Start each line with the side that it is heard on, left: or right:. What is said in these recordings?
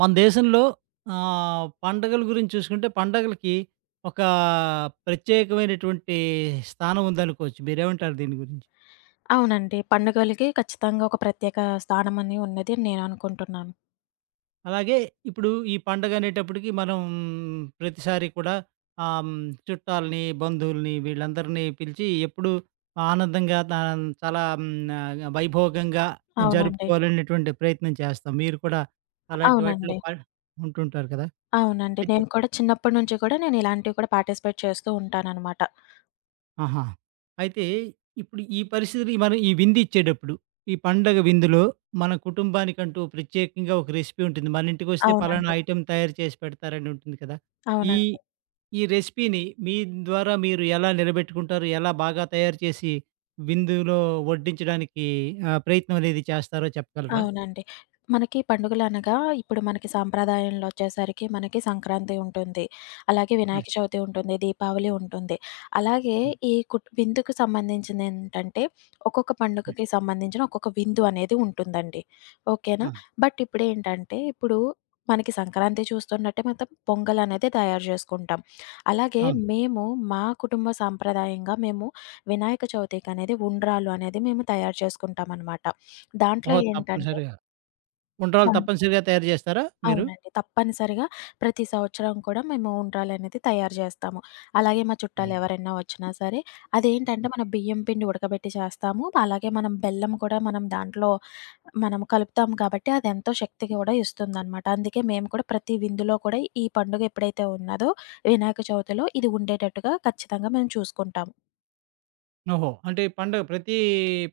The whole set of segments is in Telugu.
right: మన దేశంలో పండగల గురించి చూసుకుంటే పండగలకి ఒక ప్రత్యేకమైనటువంటి స్థానం ఉందనుకోవచ్చు. మీరేమంటారు దీని గురించి?
left: అవునండి. పండుగలకి ఖచ్చితంగా ఒక ప్రత్యేక స్థానమని ఉన్నది అని నేను అనుకుంటున్నాను.
right: అలాగే ఇప్పుడు ఈ పండగ అనేటప్పటికి మనం ప్రతిసారి కూడా ఆహ్, హ్మ్, చుట్టాలని, బంధువుల్ని వీళ్ళందరినీ పిలిచి ఎప్పుడు ఆనందంగా చాలా వైభోగంగా
left: అవునండి.
right: జరుపుకోవాలనేటువంటి ప్రయత్నం చేస్తాం. మీరు కూడా అలాంటి వాటిలో
left: అవునండి.
right: ఉంటుంటారు కదా!
left: అవునండి.
right: అయితే
left: నేను కూడా చిన్నప్పటి నుంచి కూడా నేను ఇలాంటివి కూడా పార్టిసిపేట్ చేస్తూ ఉంటాననమాట.
right: ఆహా! అయితే ఇప్పుడు ఈ పరిస్థితిని మనం ఈ విందిచ్చేటప్పుడు, ఈ పండగ విందులో మన కుటుంబానికంటూ ప్రత్యేకంగా ఒక రెసిపీ ఉంటుంది. మన ఇంటికొస్తే పలానా
left: అవునండి.
right: ఐటెమ్ తయారు చేసి పెడతారని ఉంటుంది కదా! ఈ
left: అవునండి.
right: ఈ రెసిపీని మీ ద్వారా మీరు ఎలా నిలబెట్టుకుంటారు? ఎలా బాగా తయారు చేసి విందులో వడ్డించడానికి ప్రయత్నం అనేది చేస్తారో చెప్పగలరా?
left: అవునండి. మనకి పండుగలనగా ఇప్పుడు మనకి సాంప్రదాయంలో వచ్చేసరికి మనకి సంక్రాంతి ఉంటుంది. అలాగే
right: హ్మ్.
left: వినాయక చవితి ఉంటుంది. దీపావళి ఉంటుంది. అలాగే
right: హ్మ్.
left: ఈ కుట్ విందుకు సంబంధించిందేంటంటే ఒక్కొక్క
right: హ్మ్.
left: పండుగకి సంబంధించిన ఒక్కొక్క విందు అనేది ఉంటుందండి. ఓకేనా?
right: ఆ!
left: బట్ ఇప్పుడు మనకి సంక్రాంతి చూస్తున్నట్టే మొత్తం పొంగలనేది తయారు జేసుకుంటాం. అలాగే
right: అవును.
left: మేము మా కుటుంబ సాంప్రదాయంగా మేము వినాయక చవితికనేది ఉండ్రాళ్ళు అనేది మేము తయారు చేసుకుంటామనమాట. దాంట్లో
right: ఓహో!
left: ఏంటంటే
right: తప్పనిసరిగా. ఉండ్రాళ్ళు
left: దాంట్లో
right: తప్పనిసరిగా తయారు చేస్తారా మీరు?
left: అవునండి. తప్పనిసరిగా ప్రతి సంవత్సరం కూడా మేము ఉండ్రాలనేది తయారు జేస్తాము. అలాగే మా
right: హ్మ్.
left: చుట్టాలెవరైనా వచ్చినా సరే, అదేంటంటే మనం బియ్యం పిండి ఉడకబెట్టి చేస్తాము. అలాగే మనం బెల్లం కూడా దాంట్లో మనం కలుపుతాం కాబట్టి అదెంతో శక్తి గూడా ఇస్తుందనమాట. అందుకే మేము కూడా ప్రతి విందులో కూడా ఈ పండుగ ఎప్పుడైతే ఉన్నదో వినాయక చవితిలో ఇది ఉండేటట్టుగా ఖచ్చితంగా మేము చూసుకుంటాము.
right: ఓహో! అంటే ప్రతి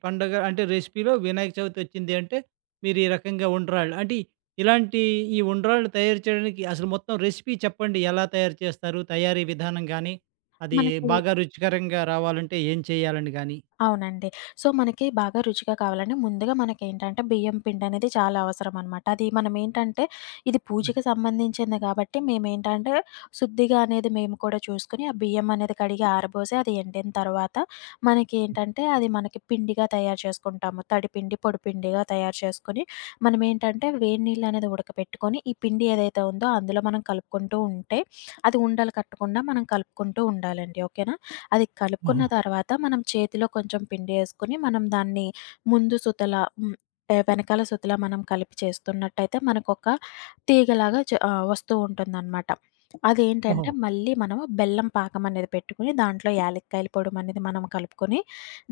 right: పండగ అంటే రెసిపీలో వినాయక చవితి వచ్చింది అంటే, మీరు ఈ రకంగా ఉండ్రాళ్ళు అంటే ఇలాంటి ఈ ఉండ్రాళ్ళు తయారు చేయడానికి అసలు మొత్తం రెసిపీ చెప్పండి. ఎలా తయారు చేస్తారు? తయారీ విధానం గానీ, అది
left: మనకి
right: బాగా రుచికరంగా రావాలంటే ఏం చేయాలని గానీ?
left: అవునండి. సో, మనకి బాగా రుచిగా కావాలంటే ముందుగా మనకేంటంటే బియ్యం పిండనేది చాలా అవసరమనమాట. అది మనమేంటంటే ఇది
right: హ్మ్.
left: పూజకి సంబంధించింది కాబట్టి మేమేంటంటే శుద్ధిగా అనేది మేము కూడా చూసుకొని ఆ బియ్యం అనేది కడిగి ఆరబోసి అది ఎండిన తర్వాత
right: హ్మ్.
left: మనకేంటంటే అది మనకి పిండిగా తయారు చేసుకుంటాము. తడిపిండి, పొడిపిండిగా తయారు చేసుకొని మనమేంటంటే వేడి నీళ్ళనేది ఉడకపెట్టుకొని ఈ పిండి ఏదైతే ఉందో అందులో మనం కలుపుకుంటూ ఉంటే అది ఉండలు కట్టకుండా మనం కలుపుకుంటూ ఉండాలండి. ఓకేనా? అది కలుపుకున్న
right: ఓహో!
left: తర్వాత మనం చేతిలో కొంచెం పిండి ఏసుకొని, మనం దాన్ని ముందు సుతలా వెనకాల సుతలా మనం కలిపి చేస్తున్నట్టయితే మనకొక తీగలాగా వస్తూ ఉంటుందనమాట.
right: ఓహో!
left: అదేంటంటే మళ్ళీ మనము బెల్లం పాకం అనేది పెట్టుకొని, దాంట్లో యాలక్కాయల పొడి అనేది మనం కలుపుకొని,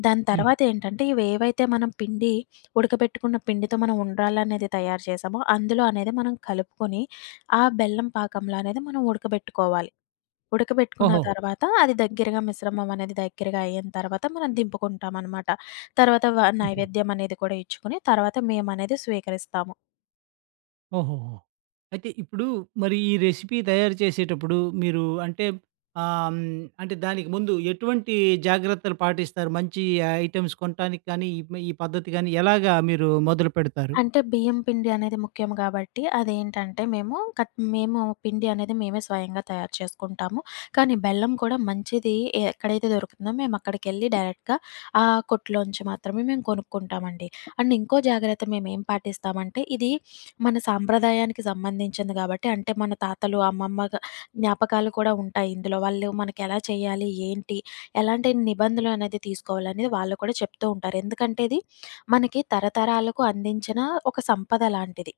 left: దాని
right: హ్మ్.
left: తర్వాత ఏంటంటే ఇవేవైతే మనం పిండి ఉడకబెట్టుకున్న పిండితో మనం ఉండ్రాలనేది తయారు చేసామో, అందులో అనేది మనం కలుపుకొని, ఆ బెల్లం పాకంలో అనేది మనం ఉడకబెట్టుకోవాలి. ఉడకబెట్టుకున్న
right: ఓహో!
left: తర్వాత అది దగ్గరగా మిశ్రమం అనేది దగ్గరగా అయిన తర్వాత మనం దింపుకుంటామనమాట. తర్వాత నైవేద్యం అనేది కూడా ఇచ్చుకొని తర్వాత మేమనేది స్వీకరిస్తాము.
right: ఓహోహో! అయితే ఇప్పుడు మరి ఈ రెసిపీ తయారు చేసేటప్పుడు మీరు అంటే ఆహ్, హ్మ్, అంటే దానికి ముందు ఎటువంటి జాగ్రత్తలు పాటిస్తారు? మంచి ఐటెమ్స్ కొనటానికి కానీ, ఈ ఈ పద్ధతి గాని ఎలాగా మీరు మొదలుపెడతారు?
left: అంటే బియ్యం పిండి అనేది ముఖ్యం గాబట్టి, అదేంటంటే మేము పిండి అనేది మేమే స్వయంగా తయారు చేసుకుంటాము. కానీ బెల్లం కూడా మంచిది ఎక్కడైతే దొరుకుతుందో మేమక్కడికెళ్ళి డైరెక్ట్‌గా ఆ కొట్టులోంచి మాత్రమే మేము కొనుక్కుంటామండి. అండ్ ఇంకో జాగ్రత్త మేమేం పాటిస్తామంటే, ఇది మన సాంప్రదాయానికి సంబంధించింది గాబట్టి, అంటే మన తాతలు, అమ్మమ్మ జ్ఞాపకాలు కూడా ఉంటాయి ఇందులో. వాళ్ళు మనకెలా చేయాలి? ఏంటి? ఎలాంటి నిబంధనలు అనేది తీసుకోవాలనేది వాళ్ళు కూడా చెప్తూ ఉంటారు. ఎందుకంటే ఇది మనకి తరతరాలకు అందించిన ఒక సంపద లాంటిది.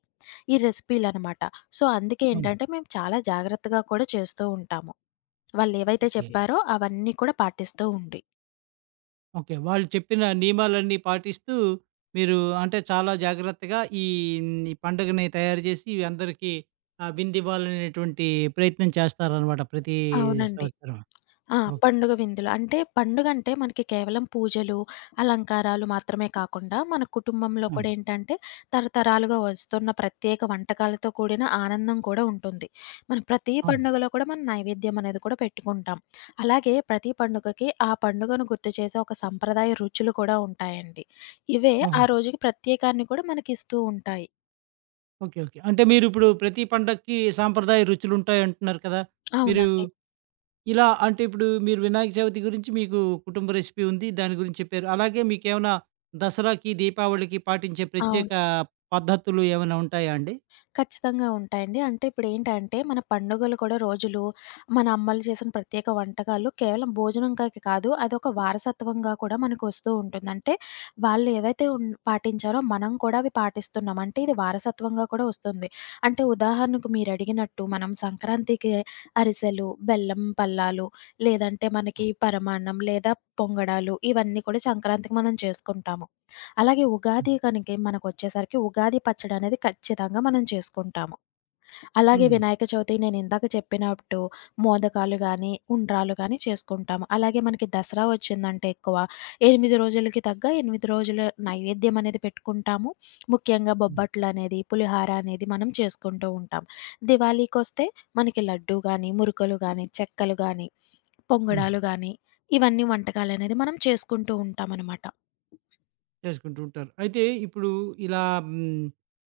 left: ఈ రెసిపీలనమాట. సో, అందుకే
right: అవును.
left: ఏంటంటే మేము చాలా జాగ్రత్తగా కూడా చేస్తూ ఉంటాము. వాళ్ళేవైతే ఓకే.
right: ఓకే.
left: చెప్పారో అవన్నీ కూడా పాటిస్తూ ఉండి.
right: ఓకే. వాళ్ళు చెప్పిన నియమాలన్నీ పాటిస్తూ మీరు అంటే చాలా జాగ్రత్తగా ఈ ఈ పండుగని తయారు చేసి అందరికీ విందివ్వాలనేటువంటి ప్రయత్నం చేస్తారనమాట ప్రతి
left: అవునండి.
right: సంవత్సరం.
left: ఆ!
right: ఓకే.
left: పండుగ విందులు. అంటే పండుగంటే మనకి కేవలం పూజలు, అలంకారాలు మాత్రమే కాకుండా మన కుటుంబంలో
right: హ్మ్.
left: కూడా ఏంటంటే తరతరాలుగా వస్తున్న ప్రత్యేక వంటకాలతో కూడిన ఆనందం కూడా ఉంటుంది. మనం ప్రతి
right: అవును.
left: పండుగలో కూడా మనం నైవేద్యం అనేది కూడా పెట్టుకుంటాం. అలాగే ప్రతి పండుగకి ఆ పండుగను గుర్తు చేసే ఒక సంప్రదాయ రుచులు కూడా ఉంటాయండి. ఇవే
right: ఓహో!
left: ఆ రోజుకి ప్రత్యేకాన్ని కూడా మనకిస్తూ ఉంటాయి.
right: ఓకే. ఓకే. అంటే మీరిప్పుడు ప్రతి పండక్కి సాంప్రదాయ రుచులుంటాయంటున్నారు కదా! మీరు
left: అవునండి.
right: ఇలా అంటే ఇప్పుడు మీరు వినాయక చవితి గురించి మీకు కుటుంబ రెసిపీ ఉంది. దాని గురించి చెప్పారు. అలాగే మీకేమైనా దసరాకి, దీపావళికి పాటించే ప్రత్యేక
left: అవునండి.
right: పద్ధతులు ఏమైనా ఉంటాయా అండి?
left: ఖచ్చితంగా ఉంటాయండి. అంటే ఇప్పుడేంటంటే, మన పండుగలు కూడా రోజులు, మన అమ్మలు చేసిన ప్రత్యేక వంటకాలు కేవలం భోజనంకకి కాదు, అదొక వారసత్వంగా కూడా మనకొస్తూ ఉంటుంది. అంటే వాళ్ళు ఏవైతే పాటించారో మనం కూడా అవి పాటిస్తున్నాం. అంటే ఇది వారసత్వంగా కూడా వస్తుంది. అంటే ఉదాహరణకు మీరడిగినట్టు మనం సంక్రాంతికి అరిసెలు, బెల్లం పల్లాలు, లేదంటే మనకి పరమాన్నం లేదా పొంగడాలు ఇవన్నీ కూడా సంక్రాంతికి మనం చేసుకుంటాము. అలాగే ఉగాది కనుక మనకొచ్చేసరికి ఉగాది పచ్చడనేది ఖచ్చితంగా మనం చేసుకుంటాము. అలాగే
right: హ్మ్.
left: వినాయక చవితి నేనిందాక చెప్పినట్టు మోదకాలు గానీ, ఉండ్రాళ్ళు గానీ చేసుకుంటాము. అలాగే మనకి దసరా వచ్చిందంటే ఎక్కువ 8 రోజులకి తగ్గ 8 రోజుల నైవేద్యం అనేది పెట్టుకుంటాము. ముఖ్యంగా
right: హ్మ్.
left: బొబ్బట్లనేది, పులిహార అనేది మనం చేసుకుంటూ ఉంటాం. దివాళీకొస్తే మనకి లడ్డూ గానీ, మురుకులు గానీ, చెక్కలు గానీ,
right: హ్మ్.
left: పొంగడాలు గానీ, ఇవన్నీ వంటకాలనేది మనం చేసుకుంటూ ఉంటామనమాట.
right: చేసుకుంటూ ఉంటారు. అయితే ఇప్పుడు ఇలా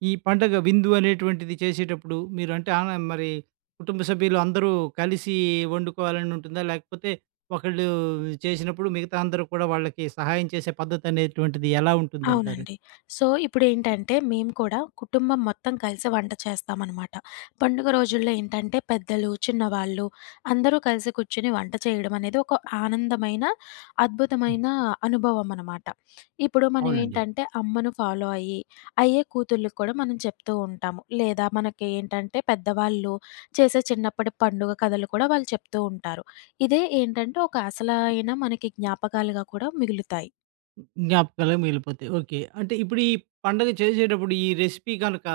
right: ఈ పండగ విందు అనేటువంటిది చేసేటప్పుడు మీరు అంటే మరి కుటుంబ సభ్యులు అందరూ కలిసి వండుకోవాలని ఉంటుందా? లేకపోతే ఒకళ్ళు చేసినప్పుడు మిగతా అందరూ కూడా వాళ్ళకి సహాయం చేసే పద్ధతనేటువంటిది ఎలా ఉంటుందంటారు?
left: అవునండి. సో, ఇప్పుడేంటంటే, మేము కూడా కుటుంబం మొత్తం కలిసి వంట చేస్తామనమాట. పండుగ రోజుల్లో ఏంటంటే, పెద్దలు, చిన్నవాళ్ళు అందరూ కలిసి కూర్చొని వంట చేయడమనేది ఒక ఆనందమైన, అద్భుతమైన అనుభవమనమాట. ఇప్పుడు
right: అవునండి.
left: మనమేంటంటే, అమ్మను ఫాలో అయ్యి, అయ్యే కూతుళ్ళకి కూడా మనం చెప్తూ ఉంటాము. లేదా మనకి ఏంటంటే, పెద్దవాళ్ళు చేసే చిన్నప్పటి పండుగ కథలు కూడా వాళ్ళు చెప్తూ ఉంటారు. ఇదే ఏంటంటే, ఒక అసలైన మనకి జ్ఞాపకాలుగా కూడా మిగులుతాయి.
right: జ్ఞాపకాలుగా మిగిలిపోతాయి. ఓకే. అంటే ఇప్పుడు ఈ పండగ చేసేటప్పుడు ఈ రెసిపీ గనక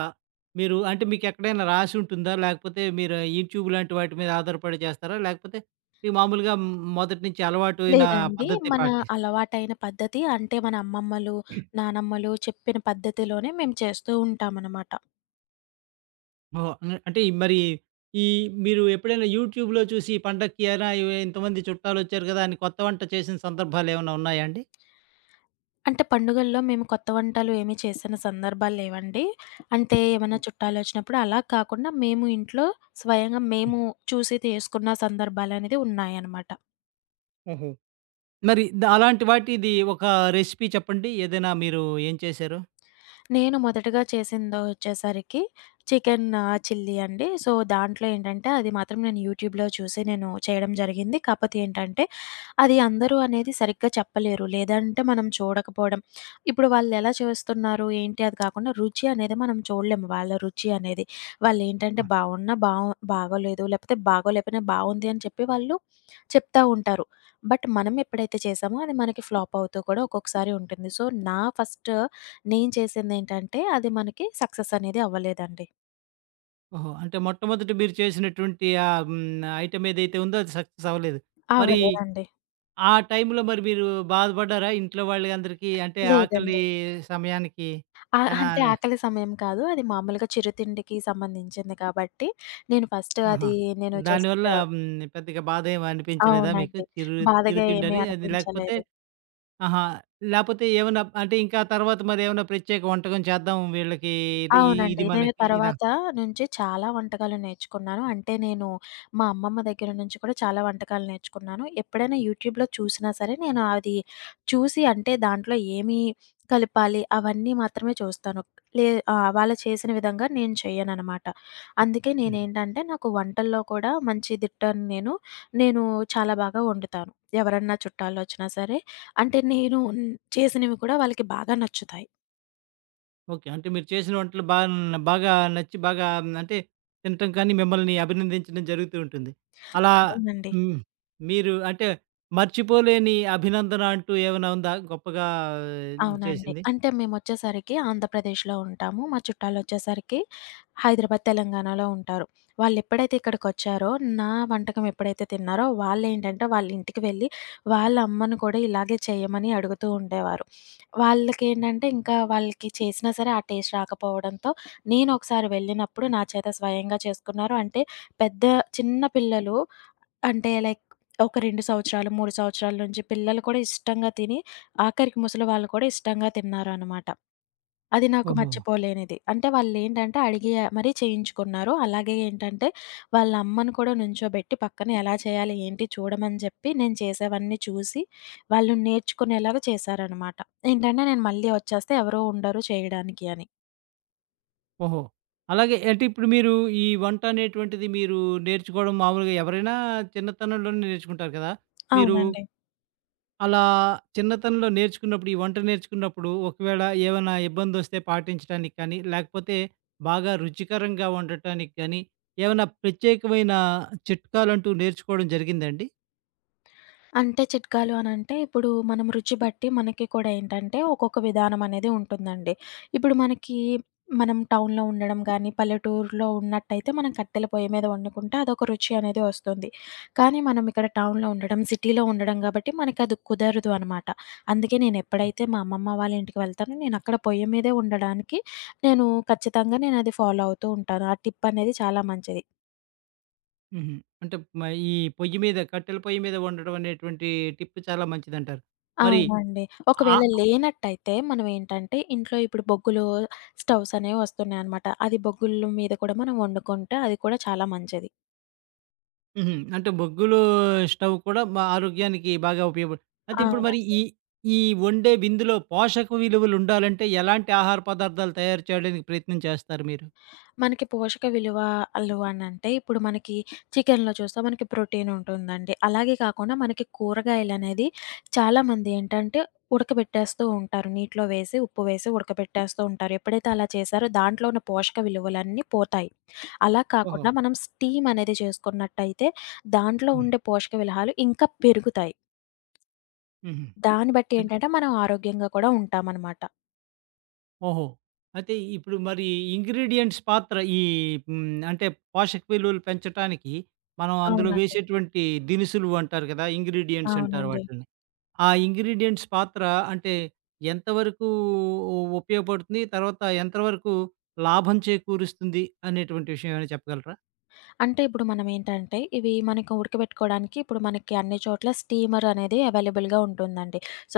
right: మీరు అంటే మీకెక్కడైనా రాసుంటుందా? లేకపోతే మీరు యూట్యూబ్ లాంటి వాటి మీద ఆధారపడి చేస్తారా? లేకపోతే మీకు మామూలుగా మొదటి నుంచి అలవాటు అయిన
left: లేదండి.
right: పద్ధతి
left: మన అలవాటైన పద్ధతి అంటే మన అమ్మమ్మలు, నానమ్మలు చెప్పిన పద్ధతిలోనే మేము చేస్తూ ఉంటామనమాట.
right: ఓహ్! అంటే ఈ మీరు ఎప్పుడైనా యూట్యూబ్‌లో చూసి ఈ పండక్కి ఏరా ఇవి ఇంతమంది చుట్టాలొచ్చారు గదా! అని కొత్త వంట చేసిన సందర్భాలేమన్నా ఉన్నాయా అండి?
left: అంటే పండుగల్లో మేము కొత్త వంటలు ఏమి చేసిన సందర్భాలు లేవండి. అంటే ఏమన్నా చుట్టాలొచ్చినప్పుడు అలా కాకుండా మేము ఇంట్లో స్వయంగా మేము చూసి చేసుకున్న సందర్భాలనేది ఉన్నాయనమాట.
right: ఓహో! మరి అలాంటి వాటిది ఒక రెసిపీ చెప్పండి. ఏదైనా మీరు ఏం చేశారో?
left: నేను మొదటగా చేసిందొచ్చేసరికి చికెన్ చిల్లీ అండి. సో, దాంట్లో ఏంటంటే అది మాత్రం నేను యూట్యూబ్‌లో చూసి నేను చేయడం జరిగింది. కాపోతే ఏంటంటే, అది అందరూ అనేది సరిగ్గా చెప్పలేరు. లేదంటే మనం చూడకపోవడం. ఇప్పుడు వాళ్ళెలా చేస్తున్నారు, ఏంటి అది కాకుండా రుచి అనేది మనం చూడలేము. వాళ్ళ రుచి అనేది. వాళ్ళేంటంటే
right: ఆ!
left: బావున్నా బావు బాగోలేదు. లేపోతే బాగోలేపోయినా బావుంది అని చెప్పి వాళ్ళు చెప్తా ఉంటారు. బట్ మనం ఎప్పుడైతే చేసామో అది మనకి ఫ్లాప్ అవుతూ కూడా ఒక్కొక్కసారి ఉంటుంది. సో, నా ఫస్ట్ నేను చేసిందేంటంటే, అది మనకి సక్సెస్ అనేది అవ్వలేదండి.
right: ఓహో! అంటే మొట్టమొదట మీరు చేసినటువంటి ఆహ్, హ్మ్. ఐటెమ్ ఏదైతే ఉందో అది సక్సెస్ అవ్వలేదు. మరి
left: అవ్వలేదండి.
right: ఆ టైంలో మరి మీరు బాధపడ్డారా? ఇంట్లో వాళ్ళందరికీ అంటే
left: లేదండి.
right: ఆకలి సమయానికి ఎలా
left: అంటే
right: అని
left: ఆకలి సమయం కాదు. అది మామూలుగా చిరుతిండికి సంబంధించింది కాబట్టి, నేను ఫస్ట్
right: ఆహా!
left: అది నేను
right: దానివల్ల
left: జస్ట్
right: పెద్దగా బాధేం అనిపించలేదా మీకు?
left: అవునండి. బాధగా ఏమీ
right: చిరుతిండని అది లేకపోతే
left: అనిపించలేదు.
right: ఆహా! లేపోతే ఏమన్నా అంటే ఇంకా తర్వాత మరేమన్నా ప్రత్యేక వంటకం చేద్దాం వీళ్ళకి ఇది
left: అవునండి.
right: ఇది
left: నేను
right: మనకి ఇలా
left: తర్వాత నుంచి చాలా వంటకాలు నేర్చుకున్నాను. అంటే నేను మా అమ్మమ్మ దగ్గర నుంచి కూడా చాలా వంటకాలు నేర్చుకున్నాను. ఎప్పుడైనా యూట్యూబ్‌లో చూసినా సరే నేను అది చూసి అంటే దాంట్లో ఏమి కలపాలి అవన్నీ మాత్రమే చూస్తాను. లే వాళ్ళు చేసిన విధంగా నేను చెయ్యననమాట. అందుకే నేనేంటంటే నాకు వంటల్లో కూడా మంచి దిట్టను నేను. నేను చాలా బాగా వండుతాను. ఎవరన్నా చుట్టాలొచ్చినా సరే అంటే నేను చేసినవి కూడా వాళ్ళకి బాగా నచ్చుతాయి.
right: ఓకే. అంటే మీరు చేసిన వంటలు బాగా నచ్చి బాగా అంటే తినటం కానీ, మిమ్మల్ని అభినందించడం జరుగుతూ ఉంటుంది. అలా
left: అవునండి.
right: హ్మ్. మీరు అంటే మర్చిపోలేని అభినందన అంటూ ఏమైనా ఉందా? గొప్పగా ఆ,
left: అవునండి.
right: చేసింది?
left: అంటే మేమొచ్చేసరికి ఆంధ్రప్రదేశ్‌లో ఉంటాము. మా చుట్టాలొచ్చేసరికి హైదరాబాద్, తెలంగాణలో ఉంటారు. వాళ్ళెప్పుడైతే ఇక్కడికొచ్చారో, నా వంటకం ఎప్పుడైతే తిన్నారో వాళ్ళేంటంటే, వాళ్ళింటికి వెళ్ళి వాళ్ళ అమ్మను కూడా ఇలాగే చేయమని అడుగుతూ ఉండేవారు. వాళ్ళకేంటంటే, ఇంకా వాళ్ళకి చేసినా సరే ఆ టేస్ట్ రాకపోవడంతో, నేనొకసారి వెళ్ళినప్పుడు నా చేత స్వయంగా చేసుకున్నారు. అంటే పెద్ద చిన్న పిల్లలు అంటే లైక్ ఒక 2 సంవత్సరాలు, 3 సంవత్సరాల నుంచి పిల్లలు కూడా ఇష్టంగా తిని, ఆఖరికి ముసలి వాళ్ళు కూడా ఇష్టంగా తిన్నారనమాట. అది నాకు
right: ఓహో!
left: మర్చిపోలేనిది. అంటే వాళ్ళేంటంటే అడిగి మరీ చేయించుకున్నారు. అలాగే ఏంటంటే వాళ్ళ అమ్మను కూడా నుంచోబెట్టి పక్కన ఎలా చేయాలి, ఏంటి చూడమని చెప్పి నేను చేసేవన్నీ చూసి వాళ్ళు నేర్చుకునేలాగా చేశారనమాట. ఏంటంటే నేను మళ్ళీ వచ్చేస్తే ఎవరు ఉండరు చేయడానికి అని.
right: ఓహో! అలాగే అంటే ఇప్పుడు మీరు ఈ వంట అనేటువంటిది మీరు నేర్చుకోవడం మామూలుగా ఎవరైనా చిన్నతనంలోనే నేర్చుకుంటారు కదా! మీరు
left: అవునండి.
right: అలా చిన్నతనంలో నేర్చుకున్నప్పుడు, ఈ వంట నేర్చుకున్నప్పుడు ఒకవేళ ఏమైనా ఇబ్బందొస్తే పాటించడానికి కానీ, లేకపోతే బాగా రుచికరంగా వండటానికి కానీ, ఏమైనా ప్రత్యేకమైన చిట్కాలంటూ నేర్చుకోవడం జరిగిందాండి?
left: అంటే చిట్కాలు అనంటే, ఇప్పుడు మనం రుచి బట్టి మనకి కూడా ఏంటంటే, ఒక్కొక్క విధానం అనేది ఉంటుందండి. ఇప్పుడు మనకి మనం టౌన్‌లో ఉండడం గానీ, పల్లెటూరులో ఉన్నట్టయితే మనం కట్టెల పొయ్యి మీద వండుకుంటే అదొక రుచి అనేది వస్తుంది. కానీ మనం ఇక్కడ టౌన్‌లో ఉండడం, సిటీలో ఉండడం గాబట్టి మనకది కుదరదు అనమాట. అందుకే నేనెప్పుడైతే మా అమ్మమ్మ వాళ్ళ ఇంటికి వెళ్తానో, నేనక్కడ పొయ్యి మీదే వండడానికి నేను ఖచ్చితంగా నేనది ఫాలో అవుతూ ఉంటాను. ఆ టిప్ అనేది చాలా మంచిది.
right: హుహు. అంటే మ ఈ పొయ్యి మీద కట్టెల పొయ్యి మీద వండడం అనేటువంటి టిప్ చాలా మంచిదంటారు. మరి
left: అవునండి.
right: ఆ
left: ఒకవేళ లేనట్టయితే మనమేంటంటే, ఇంట్లో ఇప్పుడు బొగ్గులు స్టవ్స్ అనేవి వస్తున్నాయనమాట. అది బొగ్గుల మీద కూడా మనం వండుకుంటే అది కూడా చాలా మంచిది.
right: హుహు. అంటే బొగ్గులు స్టవ్ కూడా మా ఆరోగ్యానికి బాగా ఉపయోగపడు అయితే ఇప్పుడు మరి
left: అవునండి.
right: ఈ ఈ వండే విందులో పోషక విలువలు ఉండాలంటే ఎలాంటి ఆహార పదార్థాలు తయారు చేయడానికి ప్రయత్నం చేస్తారు మీరు?
left: మనకి పోషక విలువలు అనంటే, ఇప్పుడు మనకి చికెన్‌లో చూస్తే మనకి ప్రోటీన్ ఉంటుందండి. అలాగే కాకుండా మనకి కూరగాయలనేది చాలామంది ఏంటంటే, ఉడకబెట్టేస్తూ ఉంటారు. నీటిలో వేసి, ఉప్పు వేసి ఉడకబెట్టేస్తూ ఉంటారు. ఎప్పుడైతే అలా చేశారో దాంట్లో ఉన్న పోషక విలువలన్నీ పోతాయి. అలా
right: ఓహో!
left: కాకుండా మనం స్టీమ్ అనేది చేసుకున్నట్టయితే, దాంట్లో
right: హ్మ్.
left: ఉండే పోషక విలహాలు ఇంకా పెరుగుతాయి.
right: హుహు.
left: దాన్ని బట్టి
right: అన్
left: ఏంటంటే, మనం ఆరోగ్యంగా కూడా ఉంటామనమాట.
right: ఓహో! అయితే ఇప్పుడు మరి ఇంగ్రీడియెంట్స్ పాత్ర ఈ హ్మ్. అంటే పోషక విలువలు పెంచటానికి మనం అందులో
left: అవునండి.
right: వేసేటువంటి దినుసులు అంటారు కదా! ఇంగ్రీడియెంట్స్ అంటారు
left: అవునండి.
right: వాటిల్ని. ఆ ఇంగ్రీడియెంట్స్ పాత్ర అంటే ఎంతవరకు ఉపయోగపడుతుంది? తర్వాత ఎంతవరకు లాభం చేకూరుస్తుంది అనేటువంటి విషయం ఏమైనా చెప్పగలరా?
left: అంటే ఇప్పుడు మనమేంటంటే, ఇవి మనకి ఉడకబెట్టుకోవడానికి ఇప్పుడు మనకి అన్ని చోట్ల స్టీమర్ అనేది అవైలబుల్‌గా ఉంటుందండి. సో,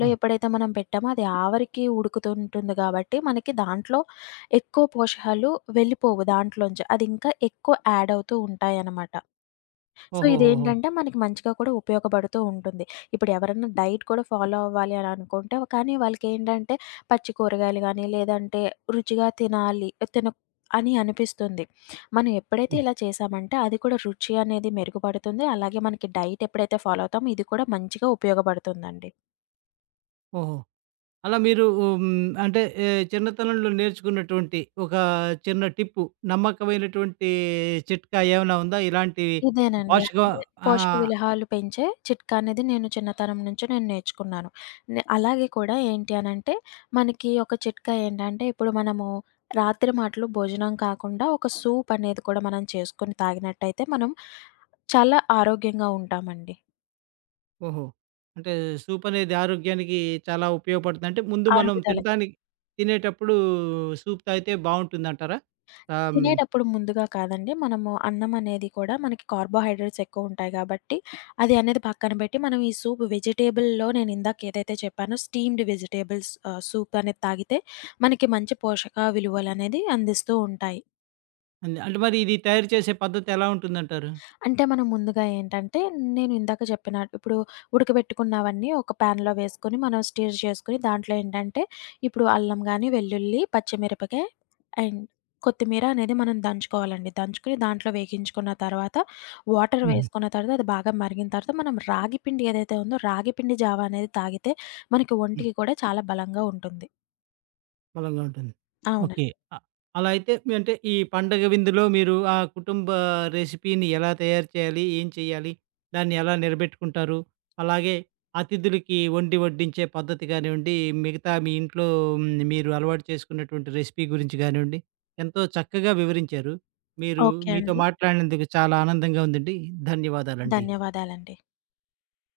right: ఆ!
left: ఎప్పుడైతే మనం పెట్టామో అది ఆవిరికి ఉడుకుతూ ఉంటుంది కాబట్టి, మనకి దాంట్లో ఎక్కువ పోషకాలు వెళ్ళిపోవు దాంట్లోంచి. అది ఇంకా ఎక్కువ యాడ్ అవుతూ ఉంటాయనమాట. సో,
right: ఓహోహోహో!
left: ఇదేంటంటే మనకి మంచిగా కూడా ఉపయోగపడుతూ ఉంటుంది. ఇప్పుడు ఎవరైనా డైట్ కూడా ఫాలో అవ్వాలి అని అనుకుంటే కానీ వాళ్ళకేంటంటే పచ్చి కూరగాయలు గానీ, లేదంటే రుచిగా తినాలి తిన అని అనిపిస్తుంది. మనం ఎప్పుడైతే
right: హ్మ్.
left: ఇలా చేసామంటే అది కూడా రుచి అనేది మెరుగుపడుతుంది. అలాగే మనకి డైట్ ఎప్పుడైతే ఫాలో అవుతామో ఇది కూడా మంచిగా ఉపయోగపడుతుందండి.
right: ఓహో! అలా మీరు అంటే చిన్నతనంలో నేర్చుకున్నటువంటి ఒక చిన్న టిప్పు, నమ్మకమైనటువంటి చిట్కా ఏమైనా ఉందా? ఇలాంటి
left: ఇదేనండి.
right: పోషక
left: అంటే
right: ఆ!
left: పోషక విలువలు పెంచే చిట్కా అనేది నేను చిన్నతనం నుంచి నేను నేర్చుకున్నాను. అలాగే కూడా ఏంటి అనంటే మనకి ఒక చిట్కా ఏంటంటే ఇప్పుడు మనము రాత్రి మాటలు భోజనం కాకుండా ఒక సూప్ అనేది కూడా మనం చేసుకొని తాగినట్టయితే మనం చాలా ఆరోగ్యంగా ఉంటామండి.
right: ఓహో! అంటే సూప్ అనేది ఆరోగ్యానికి చాలా ఉపయోగపడుతుంది. అంటే ముందు మనం
left: అరుగుదల
right: తినేటప్పుడు సూప్ తాగితే బావుంటుందంటారా? ఆహ్, హ్మ్.
left: తినేటప్పుడు ముందుగా కాదండి. మనము అన్నం అనేది కూడా మనకి కార్బోహైడ్రేట్స్ ఎక్కువుంటాయి గాబట్టి, అది అనేది పక్కన బెట్టి, మనం ఈ సూప్ వెజిటబుల్‌లో నేను ఇందాక ఏదైతే చెప్పానో స్టీమ్డ్ వెజిటబుల్స్ సూప్ అనేది తాగితే మనకి మంచి పోషక విలువలనేది అందిస్తూ ఉంటాయి.
right: అంటే మరి ఇది తయారు చేసే పద్ధతి ఎలా ఉంటుందంటారు?
left: అంటే మనం ముందుగా ఏంటంటే, నేను ఇందాక చెప్పిన ఇప్పుడు ఉడకబెట్టుకున్నవన్నీ ఒక ప్యాన్‌లో వేసుకొని, మనం స్టీర్ చేసుకొని, దాంట్లో ఏంటంటే, ఇప్పుడు అల్లం గాని, వెల్లుల్లి, పచ్చిమిరపకాయ అండ్ కొత్తిమీర అనేది మనం దంచుకోవాలండి. దంచుకొని దాంట్లో వేగించుకున్న తర్వాత, వాటర్
right: హుహు.
left: వేసుకున్న తర్వాత అది బాగా మరిగిన తర్వాత, మనం రాగి పిండి ఏదైతే ఉందో, రాగి పిండి జావా అనేది తాగితే మనకి ఒంటికి కూడా చాలా బలంగా ఉంటుంది.
right: బలంగా ఉంటుంది. ఓకే.
left: అవునండి.
right: అ అలా అయితే మీ అంటే ఈ పండగ విందులో మీరు ఆ కుటుంబ రెసిపీని ఎలా తయారు చేయాలి? ఏం చేయాలి? దాన్ని ఎలా నిలబెట్టుకుంటారు? అలాగే అతిథులకి వండి వడ్డించే పద్ధతి కానివ్వండి, మిగతా మీ ఇంట్లో మీరు అలవాటు చేసుకున్నటువంటి రెసిపీ గురించి కానివ్వండి, ఎంతో చక్కగా వివరించారు. మీరు
left: ఓకే
right: మీతో
left: అండి.
right: మాట్లాడినందుకు చాలా ఆనందంగా ఉందండి. ధన్యవాదాలండి.
left: ధన్యవాదాలండి.